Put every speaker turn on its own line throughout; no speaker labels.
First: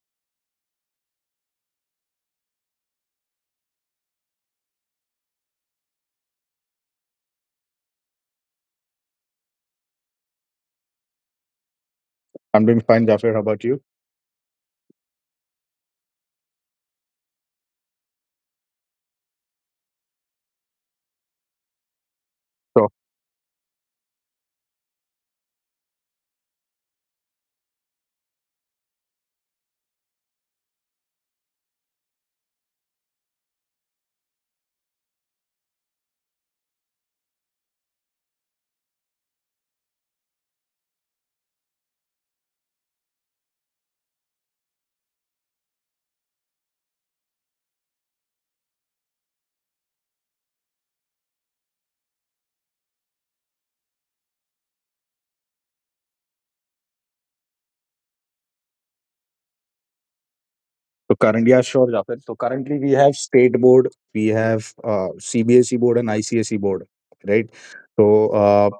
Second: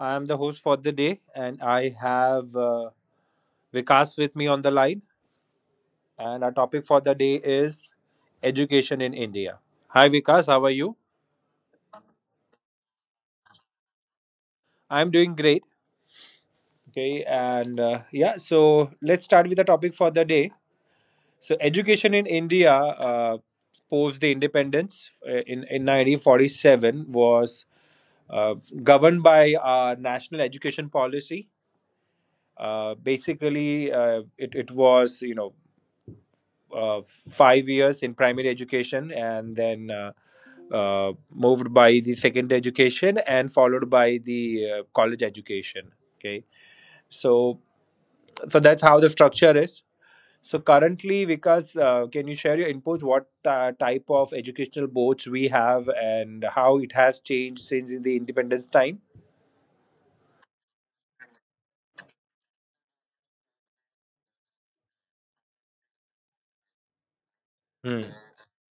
I am the host for the day, and I have Vikas with me on the line. And our topic for the day is education in India. Hi, Vikas. How are you?
I'm doing fine, Jafar. How about you?
I'm doing great. Okay, so let's start with the topic for the day. So, education in India
So,
post the independence in 1947 was uh, governed by our national education policy. Basically, it, it was, you know, uh, 5 years in primary education and then moved by the secondary education and followed by the college education. Okay. So, so that's how the structure is. So currently, Vikas, can you share your inputs? What type of educational boards we have and how it has changed since the independence time?
yeah, sure, Jafar. So currently we have state board, we have CBSE board and ICSE board, right?
Hmm.
So,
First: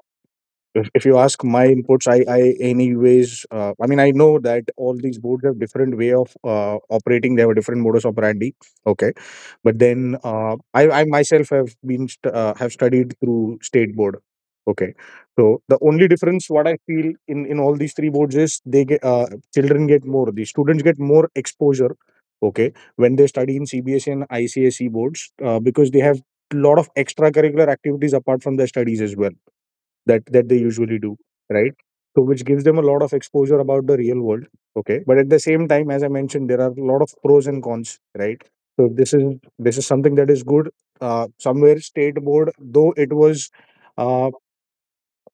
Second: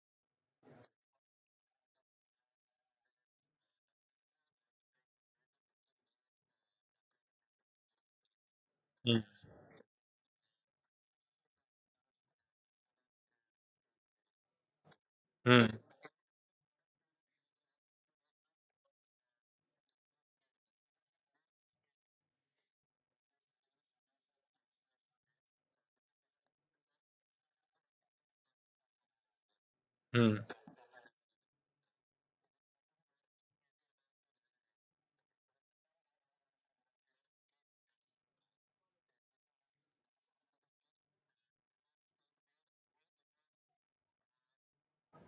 if you ask my inputs, I, anyways, I mean, I know that all these boards have different way of operating. They have a different modus operandi. Okay.
Hmm.
But then, I myself have have studied through state board. Okay. So
Hmm.
the only difference what I feel in all these three boards is the students get more exposure. Okay. When they study in CBSE and ICSC boards, because they have lot of extracurricular activities apart from their studies as well, that
Hmm.
they usually do, right? So which gives them a lot of exposure about the real world. Okay, but at the same time, as I mentioned, there are a lot of pros and cons, right? So this is something that is good. Somewhere state board, though it was, uh,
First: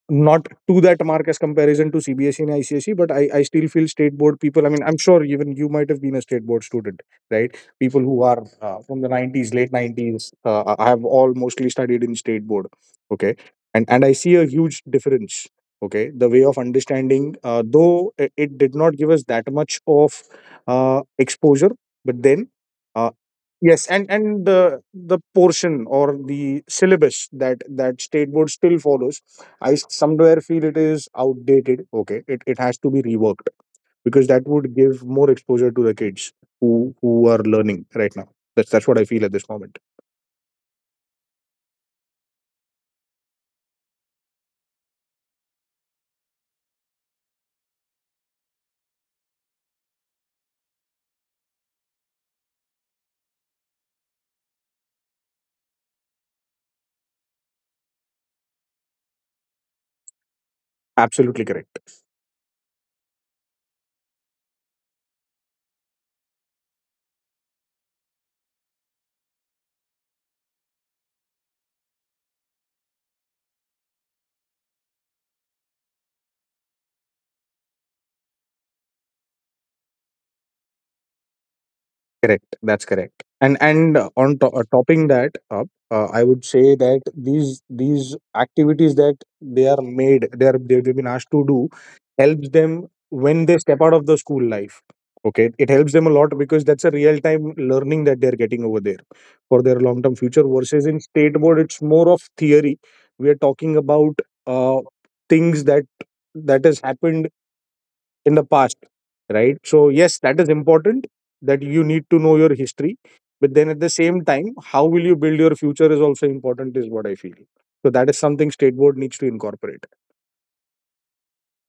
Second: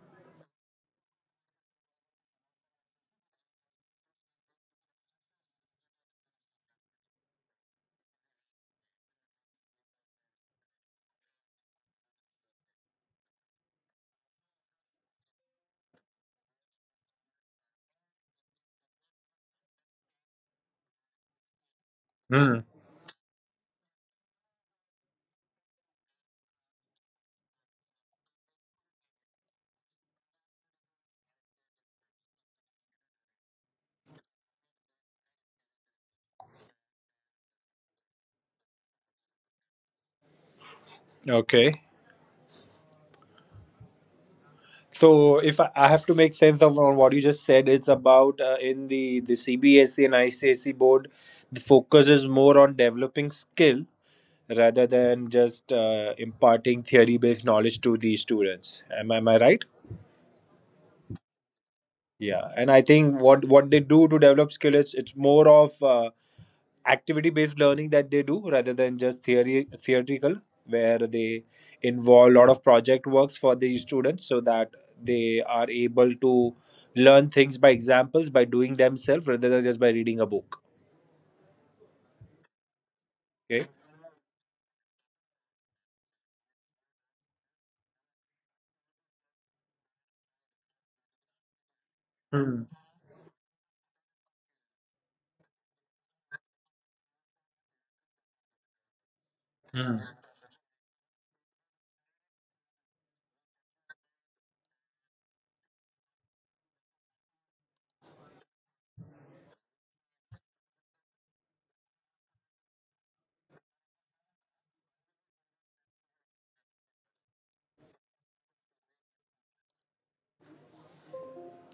not to that mark as comparison to CBSE and ICSE, but I still feel state board people. I mean, I'm sure even you might have been a state board student, right? People who are from the 90s, late 90s, I have all mostly studied in state board. Okay. And I see a huge difference. Okay. The way of understanding, though it did not give us that much of exposure, but then,
Hmm.
uh, yes, and the portion or the syllabus that state board still follows, I somewhere feel it is outdated. Okay, it has to be reworked, because that would give more exposure to the kids who are learning right now. That's what I feel at this moment.
Okay. So, if I have to make sense of on what you just said, it's about in the CBSE and ICSE board, the focus is more on developing skill rather than just imparting theory-based knowledge to the students. Am I right?
Absolutely correct.
Yeah, and I think what they do to develop skill is it's more of activity based learning that they do rather than just theory theoretical where they involve a lot of project works for the students so that they are able to learn things by examples, by doing themselves rather than just by reading a book.
Correct. That's correct. And
Okay.
and uh, on to- uh, topping that up, I would say that these activities that they are made, they are they've been asked to do, helps
Hmm.
them when they step out of the school life. Okay, it helps them a lot because that's a real time learning that they're getting over there for their long
Hmm.
term future. Versus in state board, it's more of theory. We are talking about uh, things that has happened in the past, right? So yes, that is important, that you need to know your history, but then at the same time how will you build your future is also important, is what I feel. So that is something state board needs to incorporate.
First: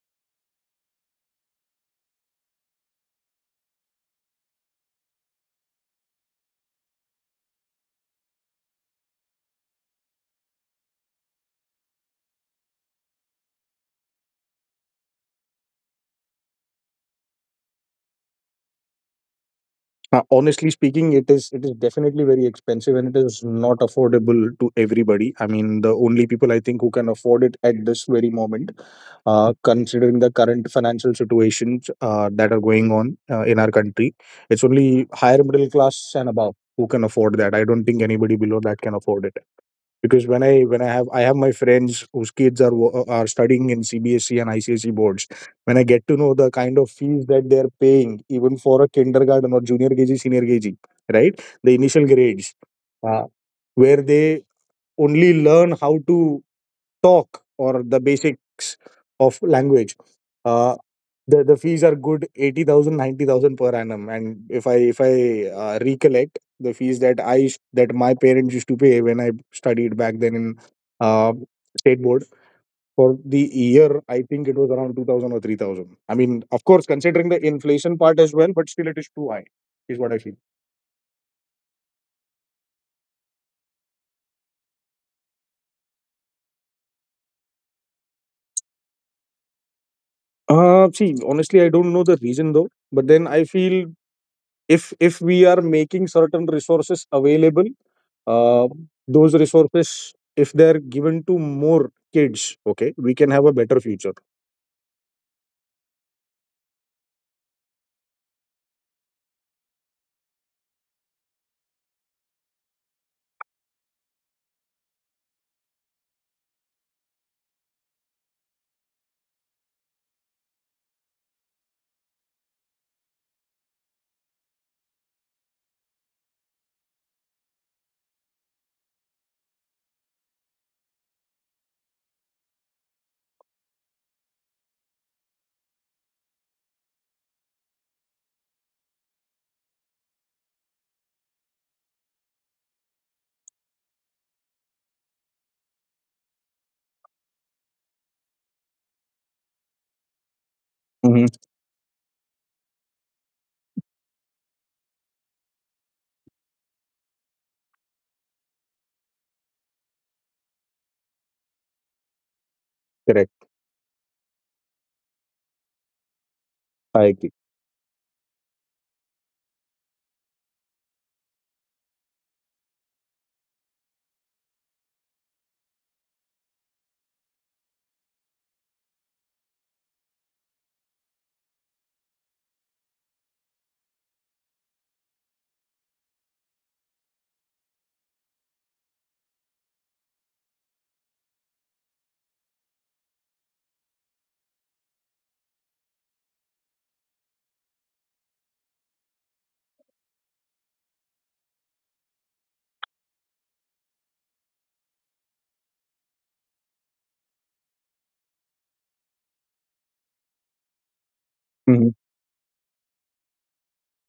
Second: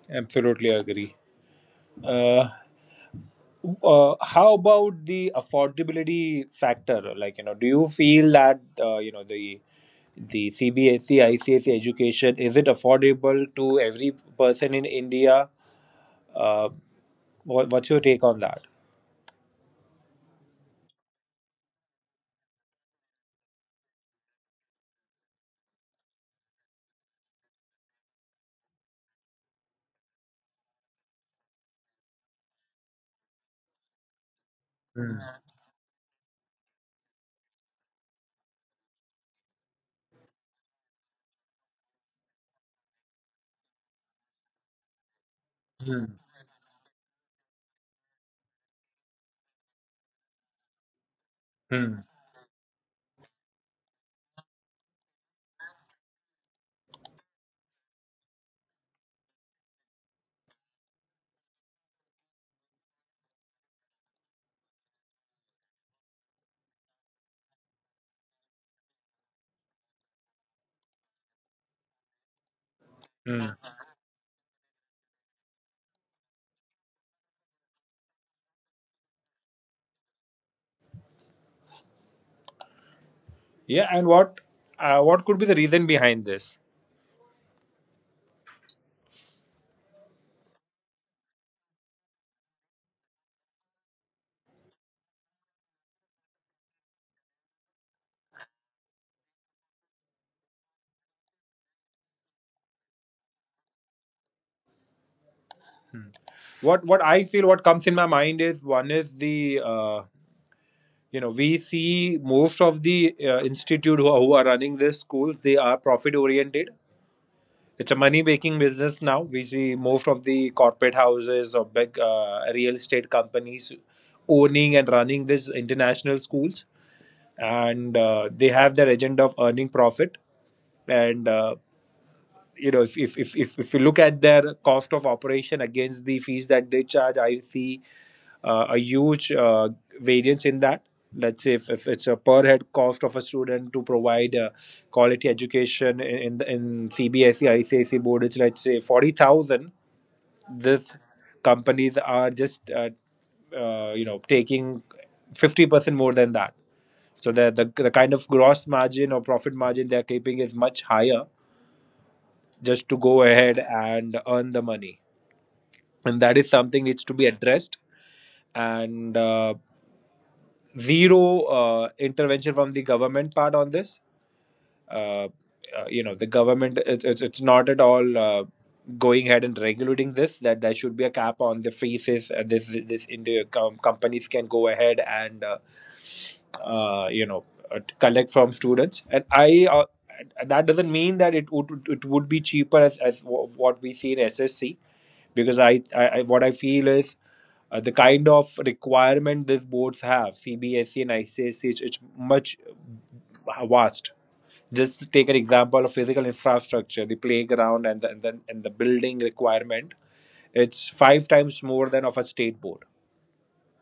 Absolutely agree. uh, how about the affordability factor, like you know, do you feel that the CBSE, ICSE education, is it affordable to every person in India? Uh, what's your take on that?
Honestly speaking, it is definitely very expensive and it is not affordable to everybody. I mean, the only people I think who can afford it at this very moment, considering the current financial situations that are going on in our country, it's
Hmm,
only higher middle class and above who can afford that. I don't think anybody below that can afford it, because when I have I have my friends whose kids are studying in CBSE and ICSE boards. When I get to
hmm,
know the kind of fees that they are paying even for a kindergarten or junior KG, senior KG, right, the initial
hmm,
grades, uh, where they only learn how to talk or the basics of language, uh, the fees are good 80,000, 90,000 per annum. And if I recollect the fees that my parents used to pay when I studied back then in, uh, state board, for the
hmm.
year, I think it was around 2000 or 3000. I mean, of course considering the inflation part as well, but still it is too high, is what I feel.
Yeah, and what could be the reason behind this?
See, honestly, I don't know the reason though, but then I feel, if we are making certain resources available, uh, those resources, if they're given to more kids, okay, we can have a better future.
What I feel what comes in my mind is one is the you know, we see most of the institute who are running these schools, they are profit oriented. It's a money making business now. We see most of the corporate houses or big real estate companies owning and running these international schools, and they have their agenda of earning profit. And you know, if you look at their cost of operation against the fees that they charge, I see a huge variance in that. Let's say if it's a per head cost of a student to provide quality education in CBSE ICSE board, it's let's say 40,000. This
Mm-hmm.
companies are just you know, taking 50% more than that, so the kind of gross margin or profit margin they're keeping is much higher just to
Correct.
go ahead and earn the money, and that is
I
something needs
agree.
to be addressed. And zero intervention from the government part on this. uh, you know, the government, it's not at all going ahead and regulating this, that there should be a cap on the fees is, this this in the companies can go ahead and you know, collect from students. And I that doesn't mean that it would be cheaper as what we see in SSC, because I what I feel is the kind of requirement these boards have, CBSE and ICSE, it's much vast. Just take an example of physical infrastructure: the playground, and the building requirement, it's five times
Mm-hmm.
more than of a state board.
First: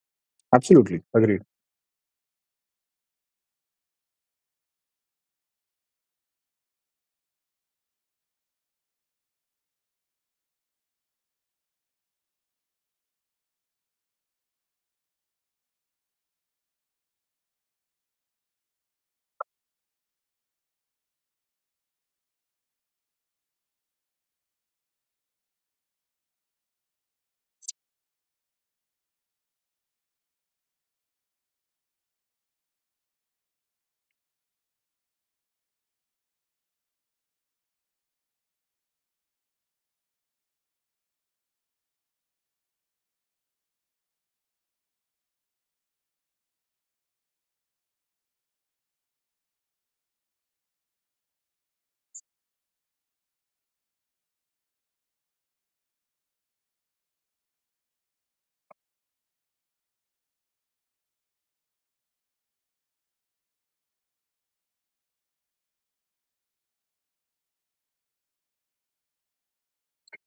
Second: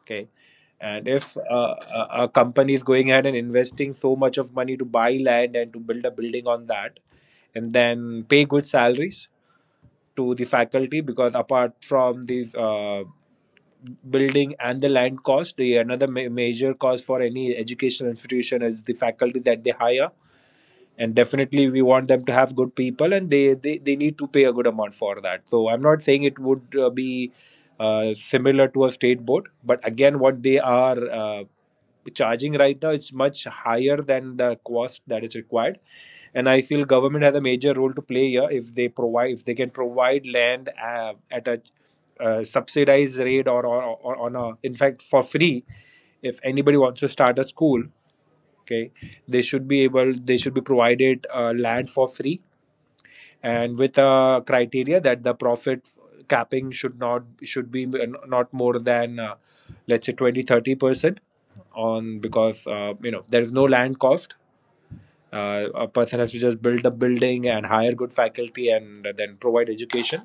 Okay.
Absolutely.
And if
Agreed.
a company is going ahead and investing so much of money to buy land and to build a building on that and then pay good salaries to the faculty, because apart from the uh, building and the land cost, the another major cost for any educational institution is the faculty that they hire. And definitely we want them to have good people, and they need to pay a good amount for that, so I'm not saying it would be similar to a state board. But again, what they are charging right now is much higher than the cost that is required. And I feel government has a major role to play here, if they provide, if they can provide land at a subsidized rate, or on a, in fact, for free. If anybody wants to start a school, okay, they should be provided land for free, and with a criteria that the profit capping should be not more than let's say 20 to 30% on, because you know, there is no land cost. A person has to just build a building and hire good faculty and then provide education.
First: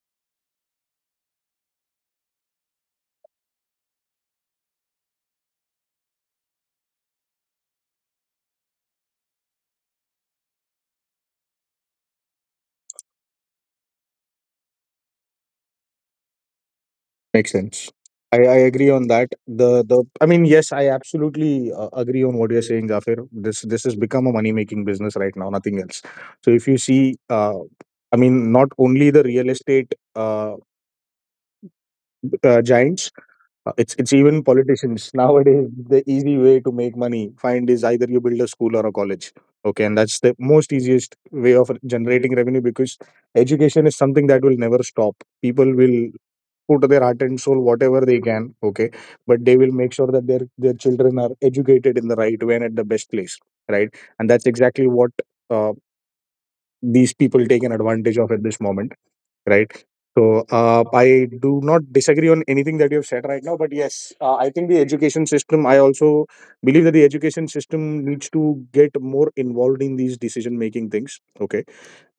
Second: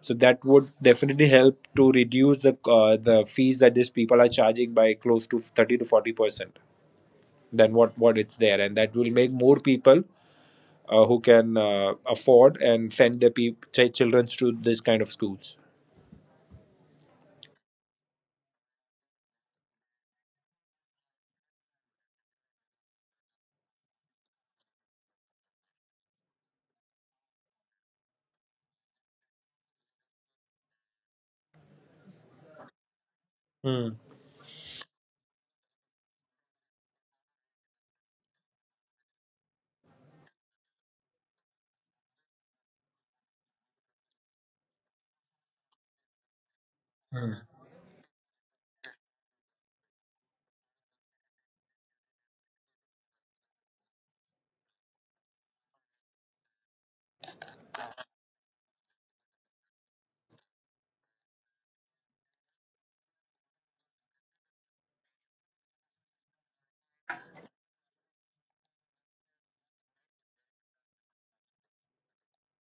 So that would definitely help to reduce the fees that these people are charging by close to 30 to 40% than what it's there, and that will make more people who can afford and send their children to this kind of schools.
Makes sense. I agree on that. The I mean, yes, I absolutely agree on what you're saying, Gafir. This has become a money making business right now, nothing else. So if you see, I mean, not only the real estate giants.
Hmm.
It's even politicians nowadays. The easy way to make money find is either you build a school or a college. Okay, and that's the most easiest way of generating revenue because education is something that will never stop. People will
Hmm.
put their heart and soul whatever they can. Okay, but they will make sure that their children are educated in the right way and at the best place. Right, and that's exactly what uh, these people take an advantage of at this moment, right? So, I do not disagree on anything that you have said right now, but yes, I think the education system. I also believe that the education system needs to get more involved in these decision-making things. Okay,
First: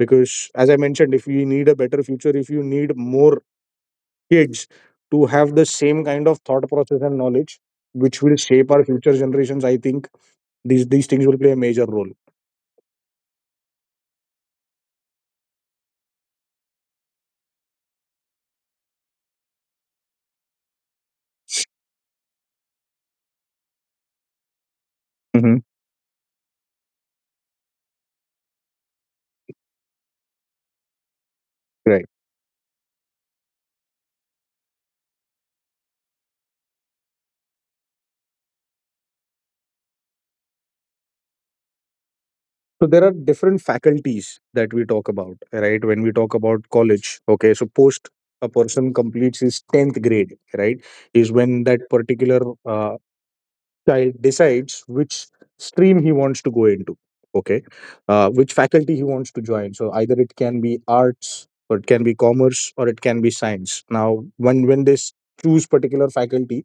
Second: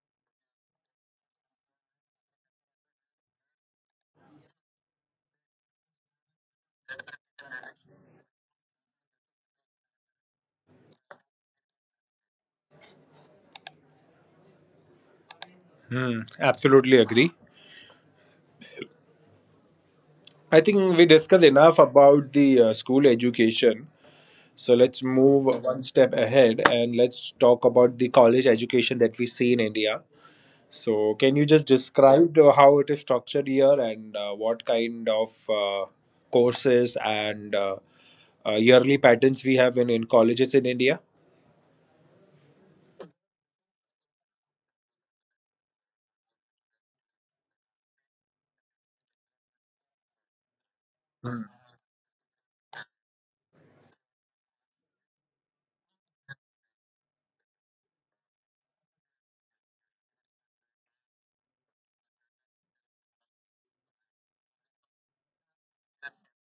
because as I mentioned, if you need a better future, if you need more kids to have the same kind of thought process and knowledge, which will shape our future generations, I think these things will play a major role.
Hmm. Absolutely agree. I think we discussed enough about the school education. So let's move
Hmm.
one step ahead and let's talk about the college education that we see in India. So, can you just
Right.
describe the- how it is structured here and what kind of courses and yearly patterns we have in colleges in India?
So there are different faculties that we talk about, right? When we talk about college, okay, so post a person completes his 10th grade, right, is when that particular child decides which stream he wants to go into. Okay. Which faculty he wants to join, so either it can be arts or it can be commerce or it can be science. Now when choose particular faculty,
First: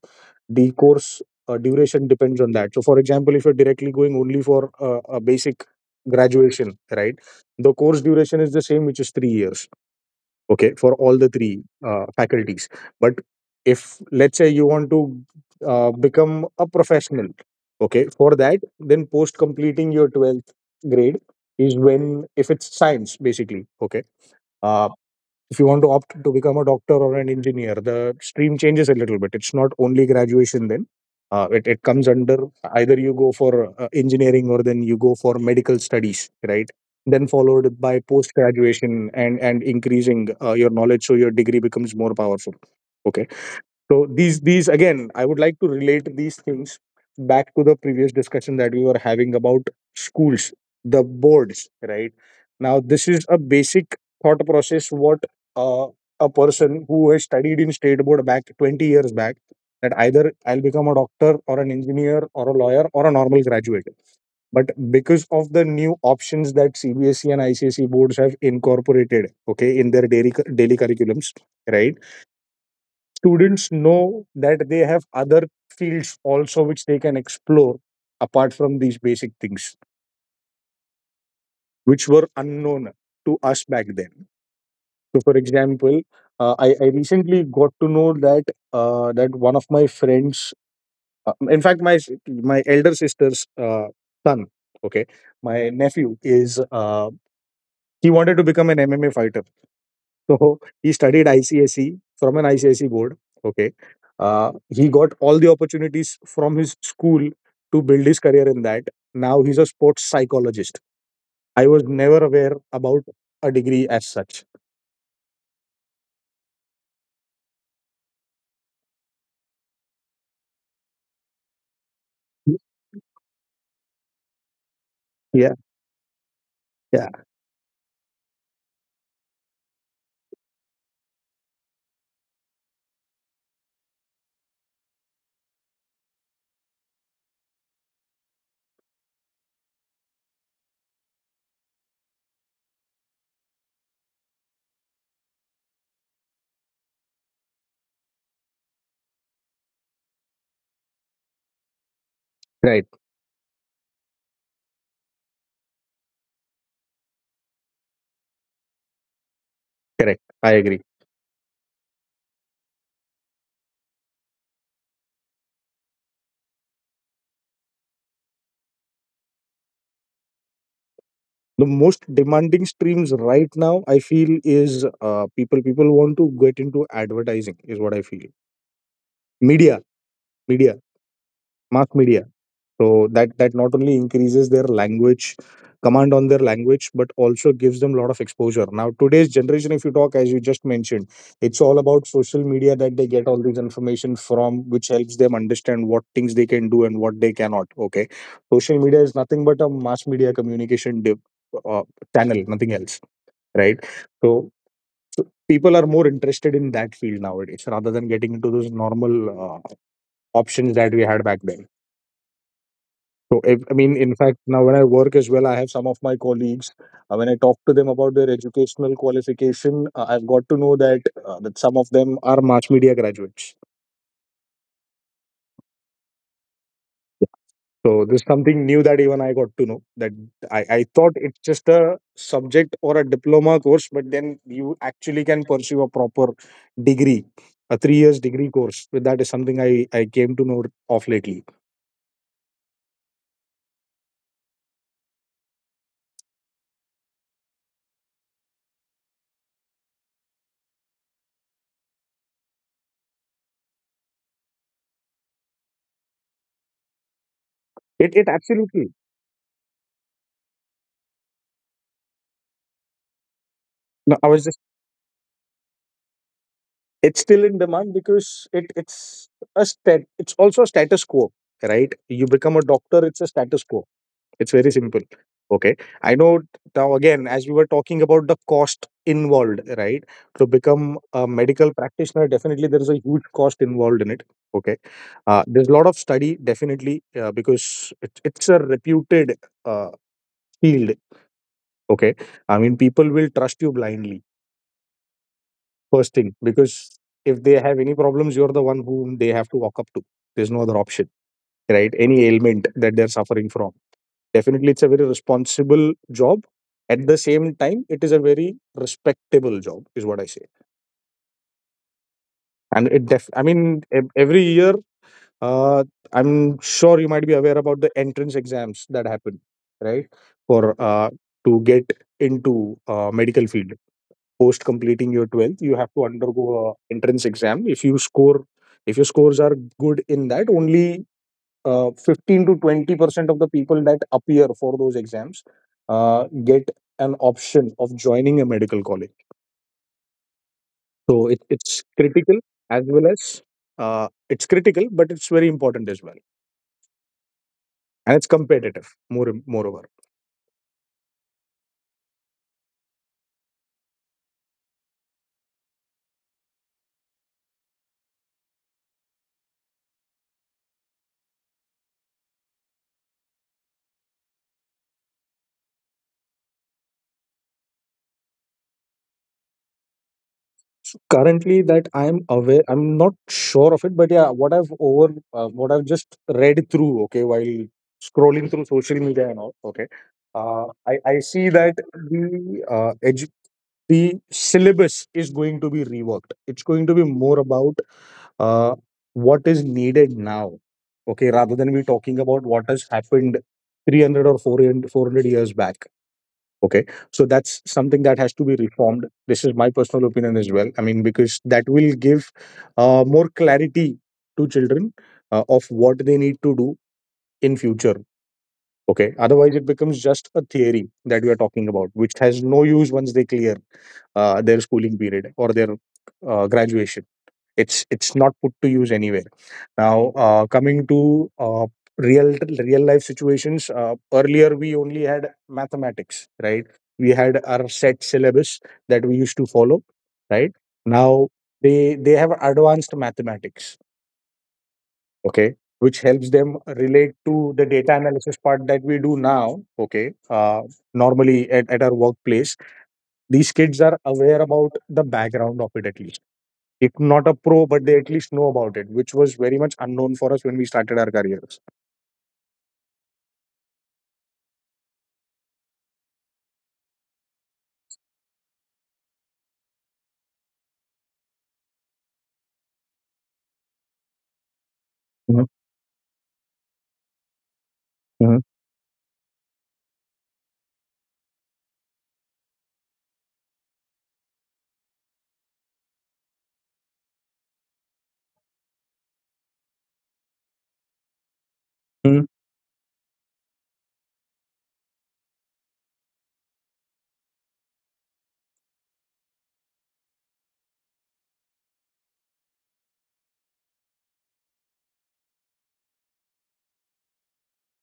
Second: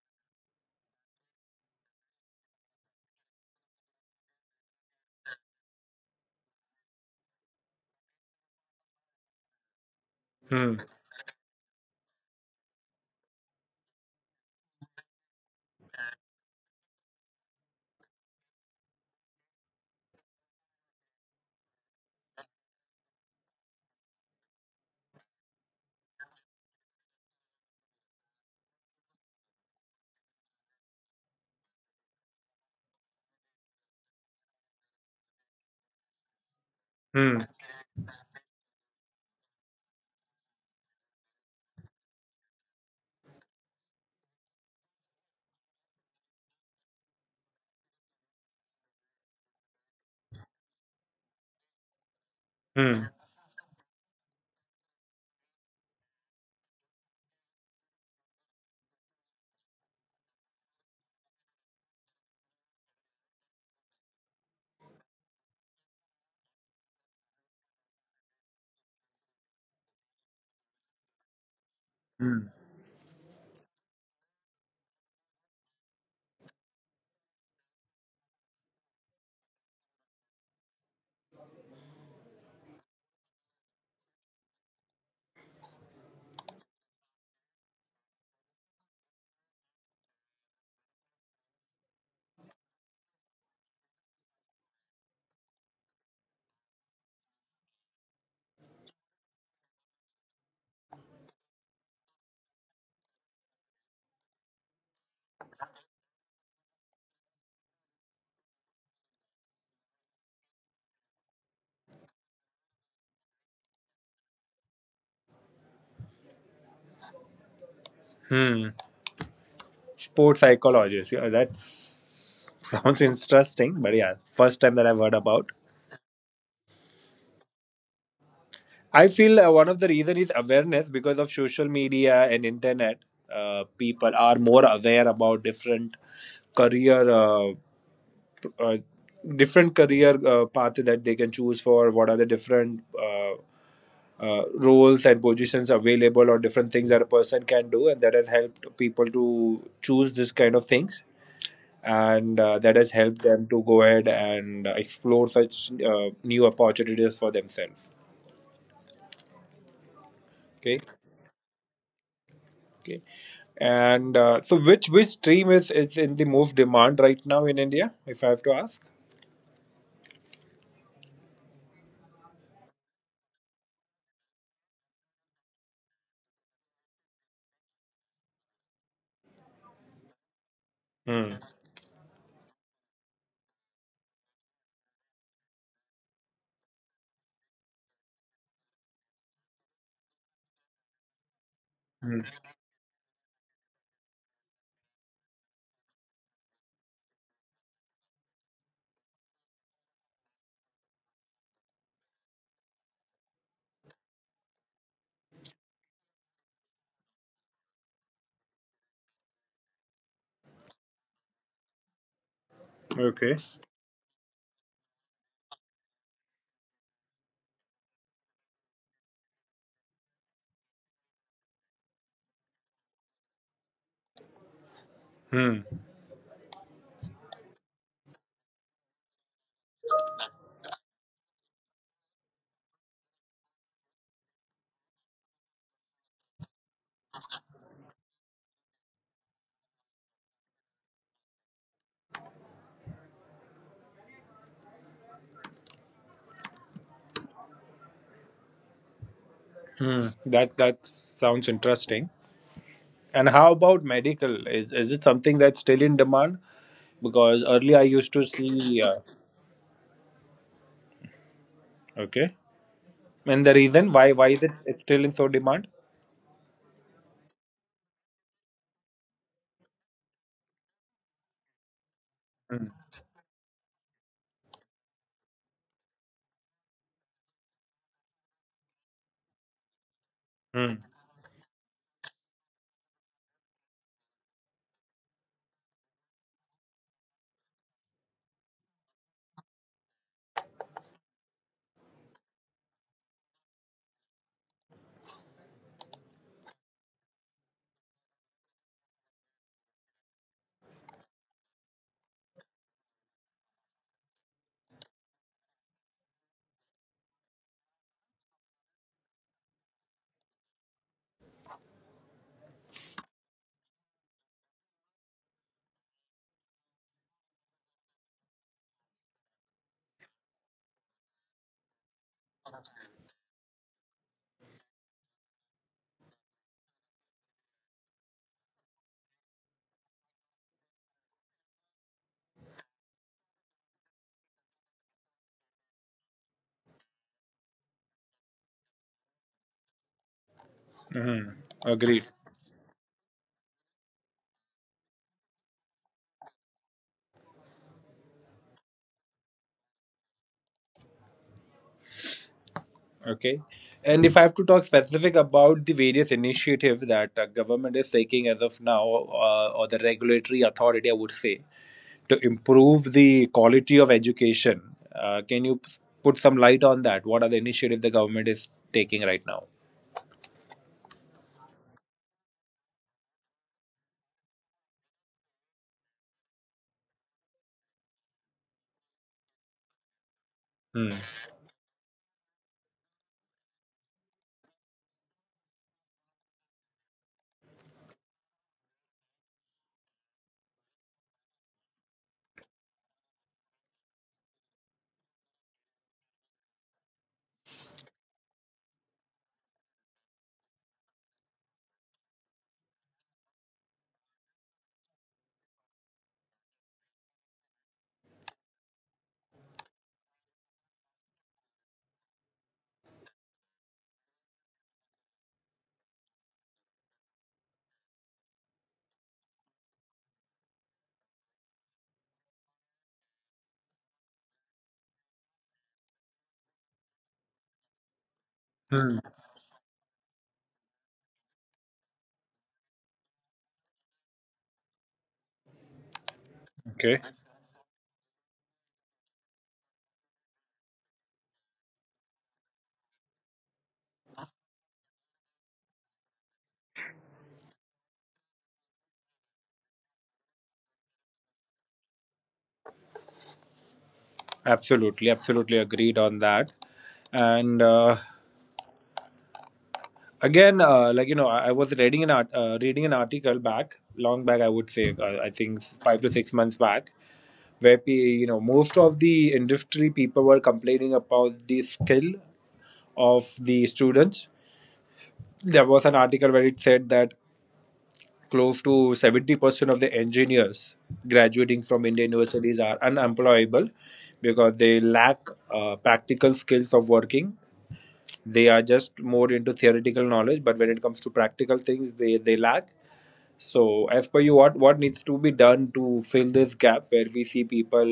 the course duration depends on that. So for example, if you're directly going only for a basic graduation, right, the course duration is the same, which is 3 years, okay,
Hmm.
for all the three faculties. But if let's say you want to become a professional, okay, for that then post completing your 12th grade is when, if it's science basically, okay, uh, if you want to opt to become a doctor or an engineer, the stream changes a little bit. It's not only graduation then. It comes under, either you go for engineering or then you go for medical studies, right? Then
Hmm.
followed by post graduation, and increasing your knowledge, so your degree becomes more powerful. Okay. So these again, I would like to relate these things back to the previous discussion that we were having about schools, the boards, right? Now
Hmm.
this is a basic thought process what uh, a person who has studied in state board back 20 years back, that either I'll become a doctor or an engineer or a lawyer or a normal graduate. But because of the new options that CBSE and ICSE boards have incorporated, okay, in their daily curriculums, right,
Hmm.
students know that they have other fields also which they can explore apart from these basic things which were unknown to us back then. So for example, I recently got to know that one of my friends, in fact, my elder sister's son, okay, my nephew is, he wanted to become an MMA fighter. So he studied ICSE from an ICSE board. Okay. He got all the opportunities from his school to build his career in that. Now he's a sports psychologist. I was never aware about a degree as such.
Hmm. Sports psychologist. Yeah, that sounds interesting, but yeah, first time that I've heard about.
Yeah. Yeah.
I feel one of the reason is awareness because of social media and internet. People are more aware about different career. Uh, Different career path that they can choose for, what are the different roles and positions available, or different things that a person can do, and that has helped people to choose this kind of things, and that has helped
Right.
them to go ahead and explore such new opportunities for themselves. Okay.
Correct. I agree.
Okay. And so which stream is in the most demand right now in India, if I have to ask?
The most demanding streams right now, I feel, is people. People want to get into advertising, is what I feel. Media, media,
Hmm.
mass media, so that not only increases their language command on their language, but also gives them a lot of exposure. Now today's generation, if you talk, as you just mentioned, it's all
Hmm.
about social media that they get all these information from, which helps them understand what things they can do and what they cannot, okay. Social media is nothing but a mass media communication uh, channel, nothing else, right? So, so people are more interested in that field nowadays rather than getting into those normal uh, options that we had back then.
Okay.
So, if, I mean, in fact, now when I work as well, I have some of my colleagues. When I talk to them about their educational qualification, I've got to know that some of them are mass media graduates.
Hmm.
So this is something new that even I got to know. That I thought it's just a subject or a diploma course, but then you actually can pursue a proper degree, a 3 years degree course. But that is something I came to know of lately.
Hmm, that that sounds interesting. And how about medical? Is it something that's still in demand? Because earlier I
It
used
it
to see.
absolutely.
Okay. And the reason why
No,
why
I
is it
was just
it's still in so demand?
it's still in demand because it's a stat it's also a status quo, right? You become a doctor, it's a status quo. It's very simple. Okay. I know. Now again, as we were talking about the cost involved, right, to
Hmm.
become a medical practitioner, definitely there is a huge cost involved in it. Okay. There's a lot of study, definitely, because it's a reputed uh, field. Okay. I mean, people will trust you blindly, first thing, because if they have any problems, you're the one whom they have to walk up to. There's no other option, right? Any ailment that they're suffering from, definitely, it's a very responsible job. At the same time, it is a very respectable job, is what I say. And it def I mean, every year, uh, I'm sure you might be aware about the entrance exams that happen, right, for, uh, to get into, medical field. Post completing your 12th, you have to undergo a entrance exam. If you score, if your scores are good in that, only 15 to 20% of the people that appear for those exams uh, get an option of joining a medical college.
Hmm.
So it,
Agreed.
it's critical as well as, it's critical but it's very important as well, and it's competitive. Moreover,
Okay. And if I have to talk specific about the various initiatives that government is taking as of now, or the regulatory authority, I would say, to improve the quality of education, uh, can you p- put some light on that. What are the initiatives the government is taking right now?
currently that I'm aware, I'm not sure of it, but yeah, what I've just read through, okay, while scrolling through social media and all. Okay,
Hmm.
I see that the the syllabus is going to be reworked. It's going to be more about, uh, what is needed now, okay, rather than we talking about what has happened 300 or four hundred years back. Okay. So that's something that has to be reformed. This is my personal opinion as well. I mean, because that will give more clarity to children, of what they need to do in future. Okay. Otherwise, it becomes just a theory that we are talking about, which has no use once they clear their schooling period or their graduation. It's not put to use anywhere. Now, coming to real life situations, earlier we only had mathematics, right? We had our
Hmm.
set syllabus that we used to follow, right? Now they have advanced mathematics, okay,
Okay.
which helps them relate to the data analysis part that we do now, okay. Normally at our workplace, these kids are aware about the background of it, at least if not a pro, but they at least know about it, which was very much unknown for us when we started our careers.
Absolutely. Absolutely agreed on that. And again, I was reading reading an article back, long back, I would say, I think
Mhm,
5 to 6 months back, where you know
mhm,
most of the industry people were complaining about the skill of the students. There was an article where it said that close to 70% of the engineers graduating from Indian
mhm.
universities are unemployable, because they lack practical skills of working. They are just more into theoretical knowledge, but when it comes to practical things they lack. So, as per you, what needs to be done to fill this gap where we see people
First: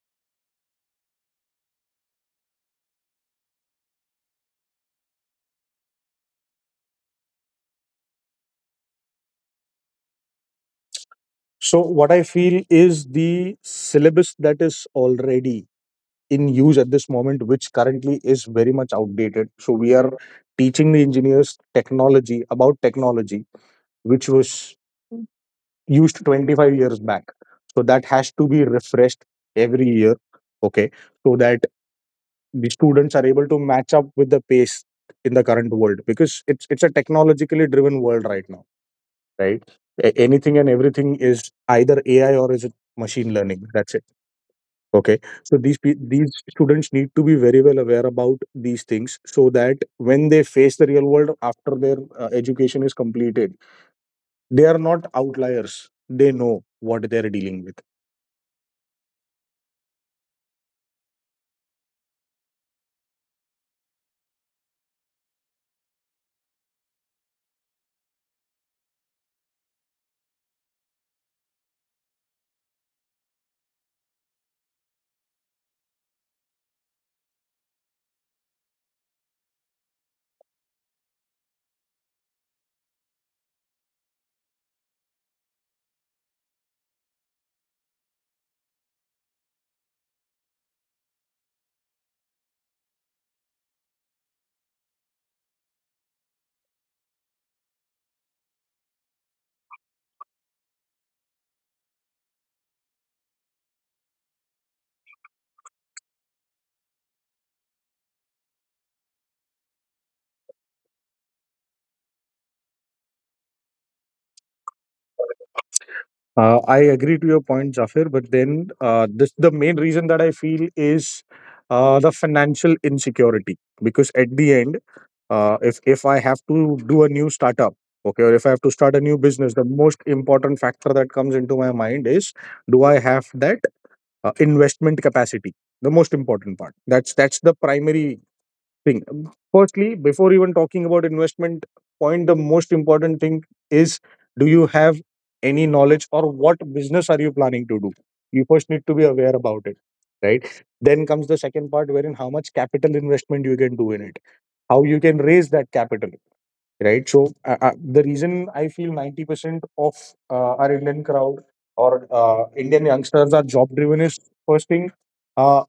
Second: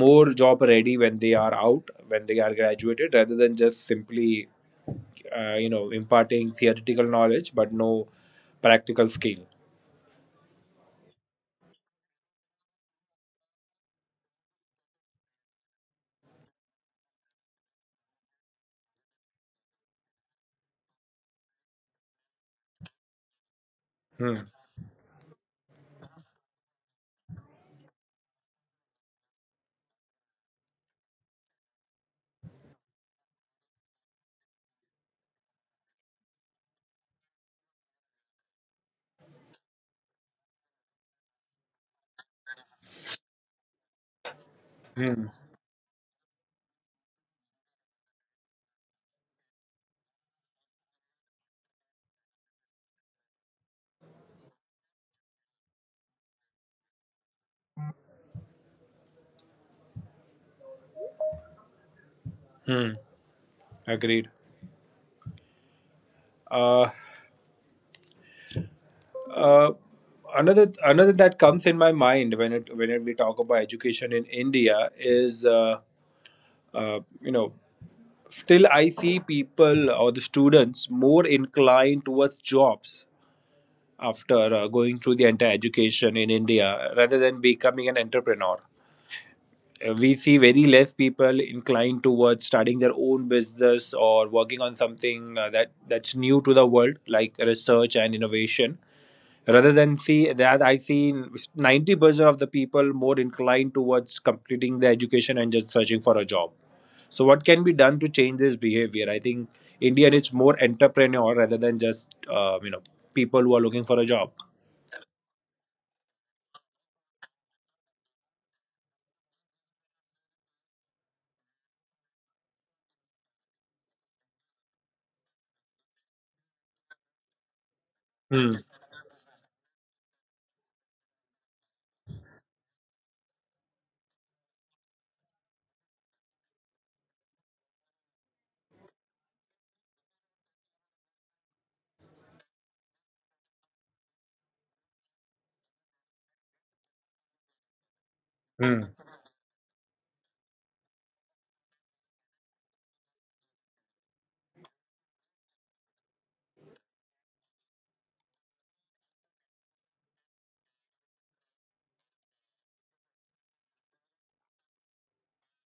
more job ready when they are out, when they are graduated, rather than just simply, you know, imparting theoretical knowledge but no practical skill.
So, what I feel is the syllabus that is already in use at this moment, which currently is very much outdated. So, we are teaching the engineers technology about technology, which
Hmm.
was used 25 years back. So, that has to be refreshed every year. Okay. So, that the students are able to match up with the pace in the current world, because it's a technologically driven world right now, right? Anything and everything is either AI or is it machine learning, that's it. Okay.
Hmm.
So these students need to be very well aware about these things so that when they face the real world after their education is completed, they are not outliers. They know what they're dealing with.
Hmm. Agreed. Uh, uh, another another that comes in my mind when we talk about education in India is you know, still, I see people or the students more inclined towards jobs after going through the entire education in India rather than becoming an entrepreneur. We see very less people inclined towards starting their own business or working on something that's new to the world, like research and innovation, rather than, see that, I see 90% of the people more inclined towards completing their education and just searching for a job. So what can be done to change this behavior? I think India needs more entrepreneur rather than just you know, people who are looking for a job.
I agree to your point, Jafir, but then this the main reason that I feel is the financial insecurity. Because at the end, if I have to do a new startup, okay, or if I have to start
Hmm.
a new business, the most important factor that comes into my mind is, do I have that investment capacity? The most important part. That's the primary thing. Firstly, before even talking about investment point, the most important thing is, do you have any knowledge or what business are you planning to do? You first need to
Hmm.
be aware about it, right? Then comes the second part, wherein how much capital investment you can do in it, how you can raise that capital, right? So, the reason I feel 90% of our Indian crowd or Indian youngsters are job driven is first thing. Uh,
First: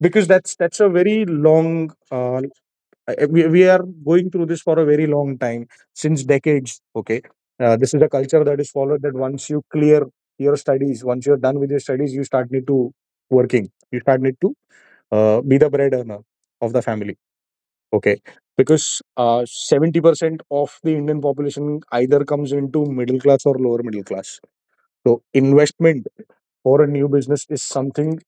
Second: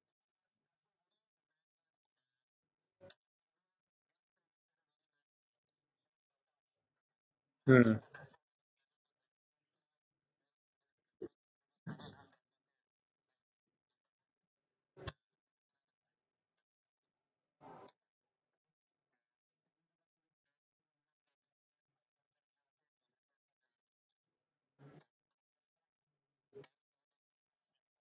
because that's a very long, we are going through this for a very long time, since decades. Okay. This is a
Hmm.
culture that is followed, that once you clear your studies, once you're done with your studies, you start need to working, you start need to be the bread earner of the family. Okay. Because uh, 70% of the Indian population either comes into middle class or lower middle class. So investment for a new business is something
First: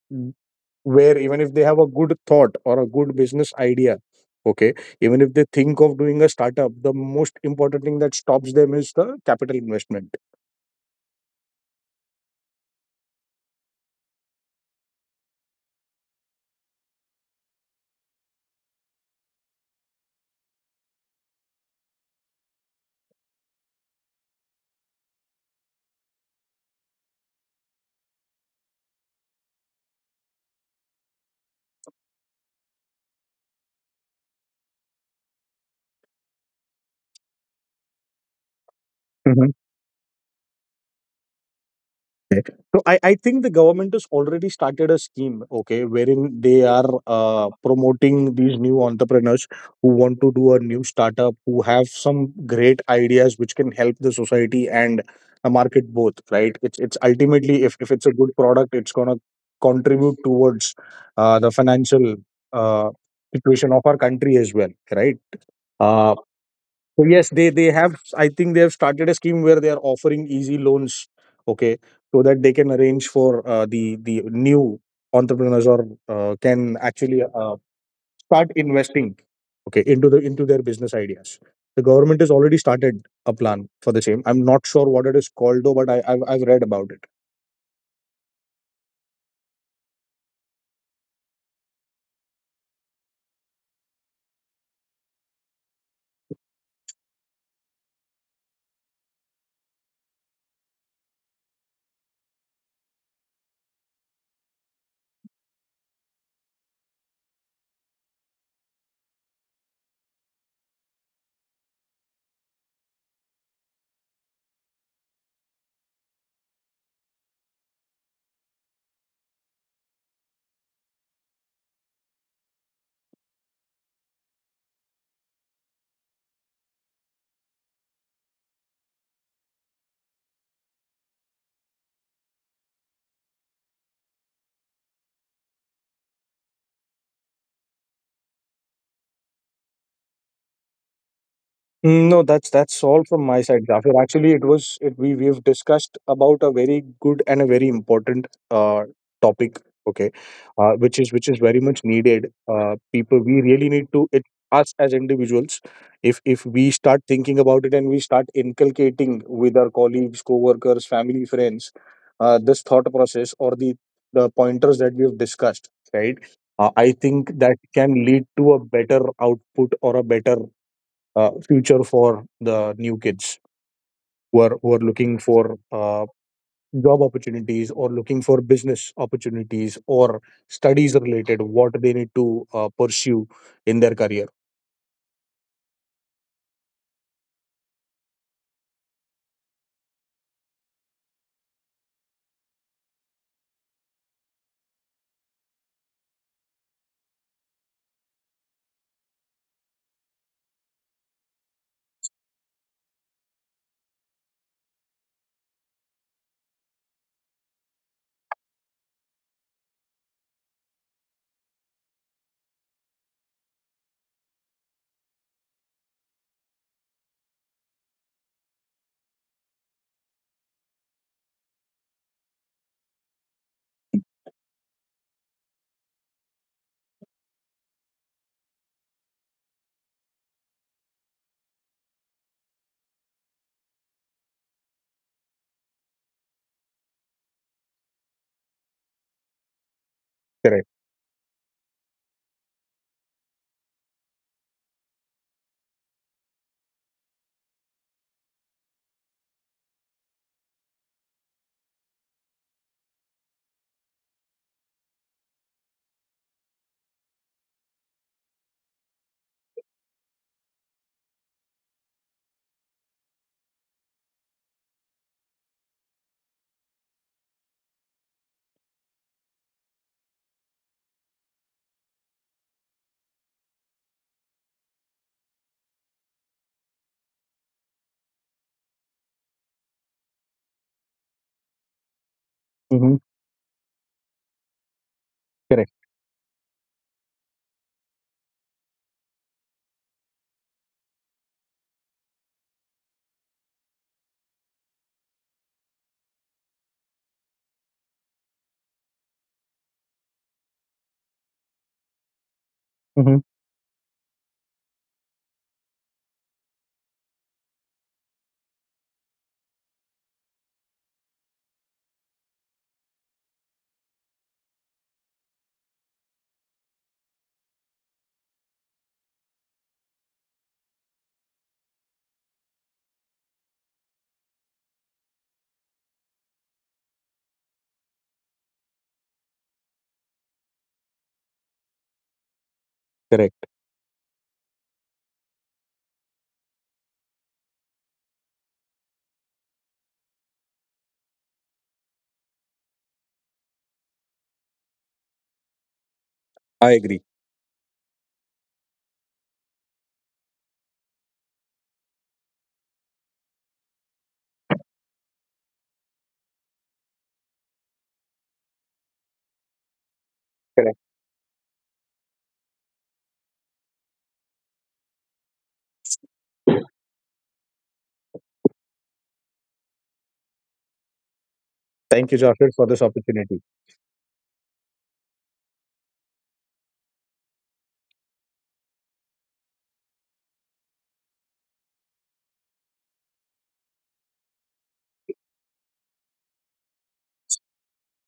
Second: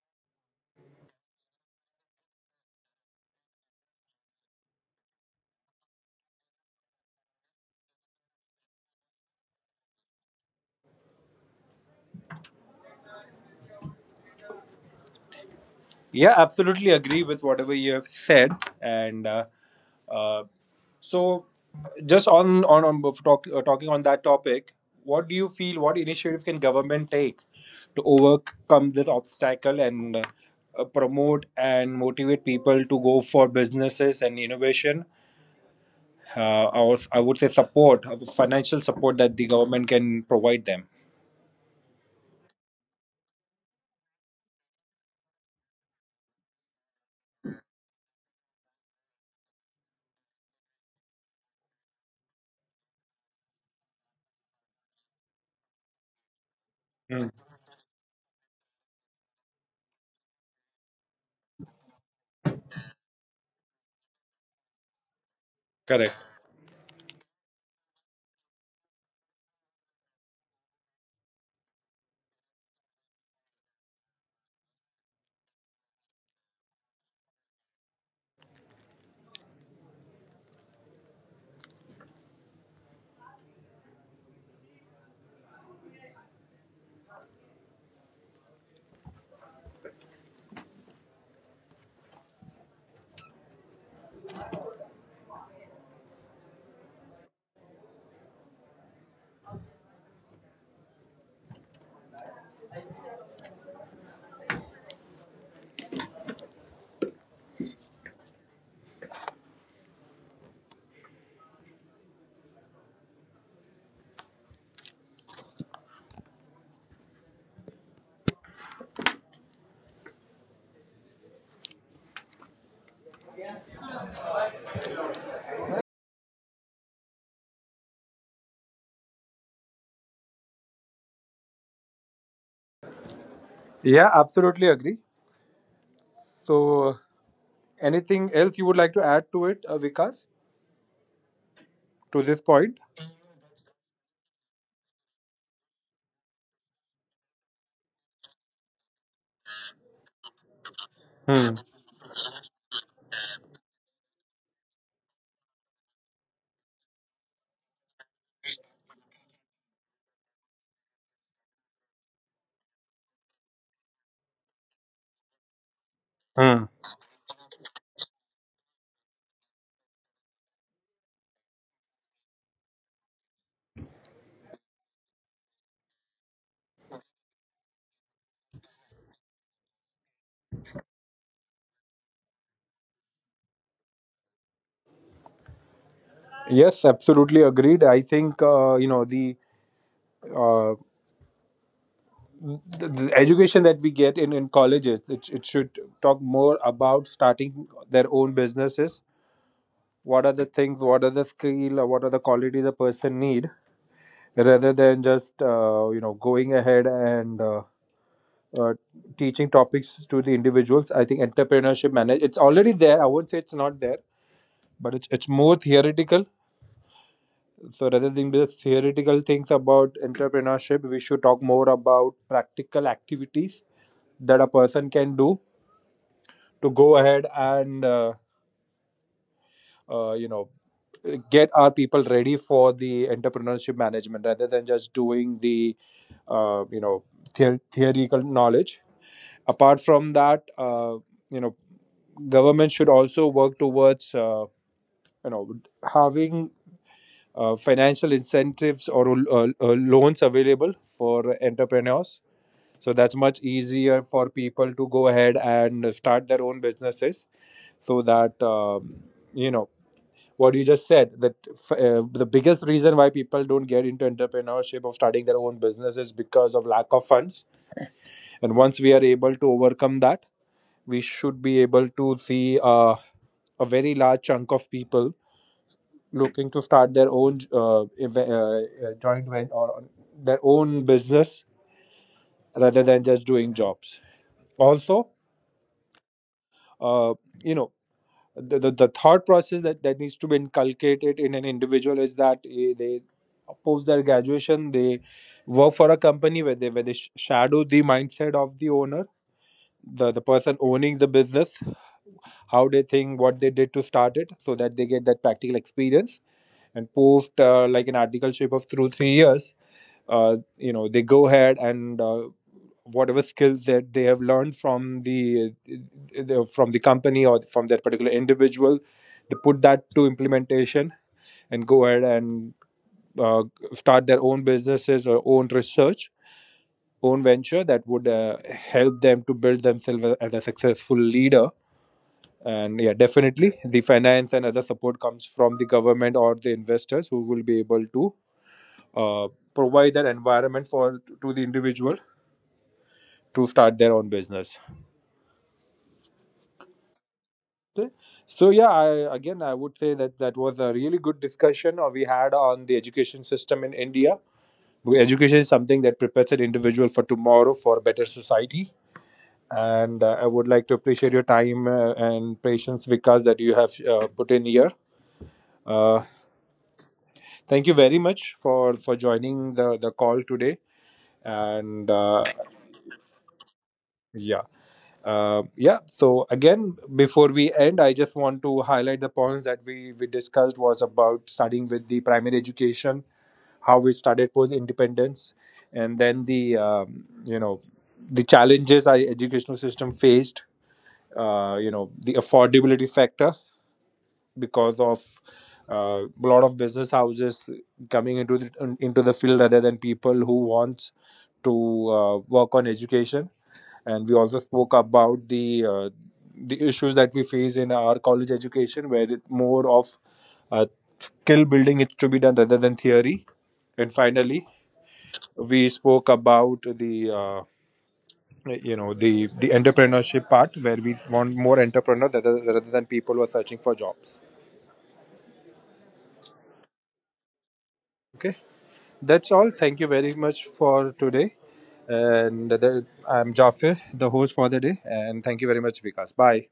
where even if they have a good thought or a good business idea, okay, even if they think of doing a startup, the most important thing that stops them is the capital investment.
Yeah, absolutely agree with whatever you have said. And uh, so, just on talk, talking on that topic, what do you feel? What initiative can government take to overcome this obstacle and promote and motivate people to go for businesses and innovation? Uh, I, I would say support, financial support that the government can provide them.
Okay. So I think the government has already started a scheme, okay, wherein they are promoting these new entrepreneurs who want to do a new startup, who have some great ideas which can help the society and the market both, right? It's
Mm,
ultimately, if it's a good product, it's gonna contribute towards the financial uh, situation of our country as well, right? Uh,
correct.
so, yes, they have. I think they have started a scheme where they are offering easy loans. Okay, so that they can arrange for the new entrepreneurs or can actually start investing, okay, into their business ideas. The government has already started a plan for the same. I'm not sure what it is called though, but I've read about it.
Yeah, absolutely agree. So, anything else you would like to add to it, Vikas, to
Mm, no,
this
that's
point?
that's all from my side, Jafir. Actually, we've discussed about a very good and a very important topic. Okay, which
Hmm.
is very much needed. People, we really need to it us as individuals. If we start thinking about it and we start inculcating with our colleagues, co-workers, family, friends, this thought process or the pointers that we've discussed, right?
Hmm.
I think that can lead to a better output or a better future for the new kids who are looking for job opportunities or looking for business opportunities or studies related what they need to pursue in their career.
Yes, absolutely agreed. I think uh, the education that we get in colleges it should talk more about starting their own businesses. What are the things? What are the skill? Or what are the qualities a person need? Rather than just going ahead and uh, teaching topics to the individuals. I think entrepreneurship manage it's already there. I would say it's not there, but it's more theoretical. So rather than the theoretical things about entrepreneurship, we should talk more about practical activities that a person can do to go ahead and uh, you know get our people ready for the entrepreneurship management rather than just doing the uh, you know theoretical knowledge. Apart from that,
Correct.
you know, government should also work towards you know having financial incentives or loans available for entrepreneurs. So that's much easier for people to go ahead and start their own businesses. So that you know what you just said, that the biggest reason why people don't get into entrepreneurship of starting their own business is because of lack of funds. And once we are able to overcome that, we should be able to see a very large chunk of people looking to start their own joint venture or their own business rather
Mm-hmm.
than just doing jobs. Also,
Correct.
uh, you know, the thought process that, needs to be inculcated in an individual is that they post their graduation, they work for a company where they shadow the mindset of the owner, the person owning the business, how they
Mm-hmm.
think, what they did to start it, so that they get that practical experience. And post like an articleship of through 3 years, they go ahead and whatever skills that they have learned from the from the company or from that particular individual, they put that to implementation and go ahead and uh, start their own businesses or own research, own venture that would help them to build themselves as a successful leader. And yeah,
Correct.
definitely the finance and other support comes from the government or the investors who will be able to uh, provide that environment for to the individual to start their own business.
I agree.
Okay. So yeah, I again I would say that that was a really good discussion or we had on the education system in india. Education is something that prepares an individual for tomorrow, for a better society. And I would like
Correct.
to appreciate your time and patience, Vikas, that you have put in here. Uh, Thank you very much for joining the call today. And
Thank you, Jafir, for this opportunity.
yeah, yeah. So again, before we end, I just want to highlight the points that we discussed was about starting with the primary education, how we started post independence, and then the um, you know the challenges our educational system faced. The affordability factor because of a lot of business houses coming into the field rather than people who want to work on education. And we also spoke about the issues that we face in our college education where it more of uh, skill building is to be done rather than theory. And finally we spoke about the the entrepreneurship part where we want more entrepreneurs, rather than people who are searching for jobs. Okay. That's all. Thank you very much for today. And the, I'm Jafir, the host for the day. And thank you very much, Vikas. Bye.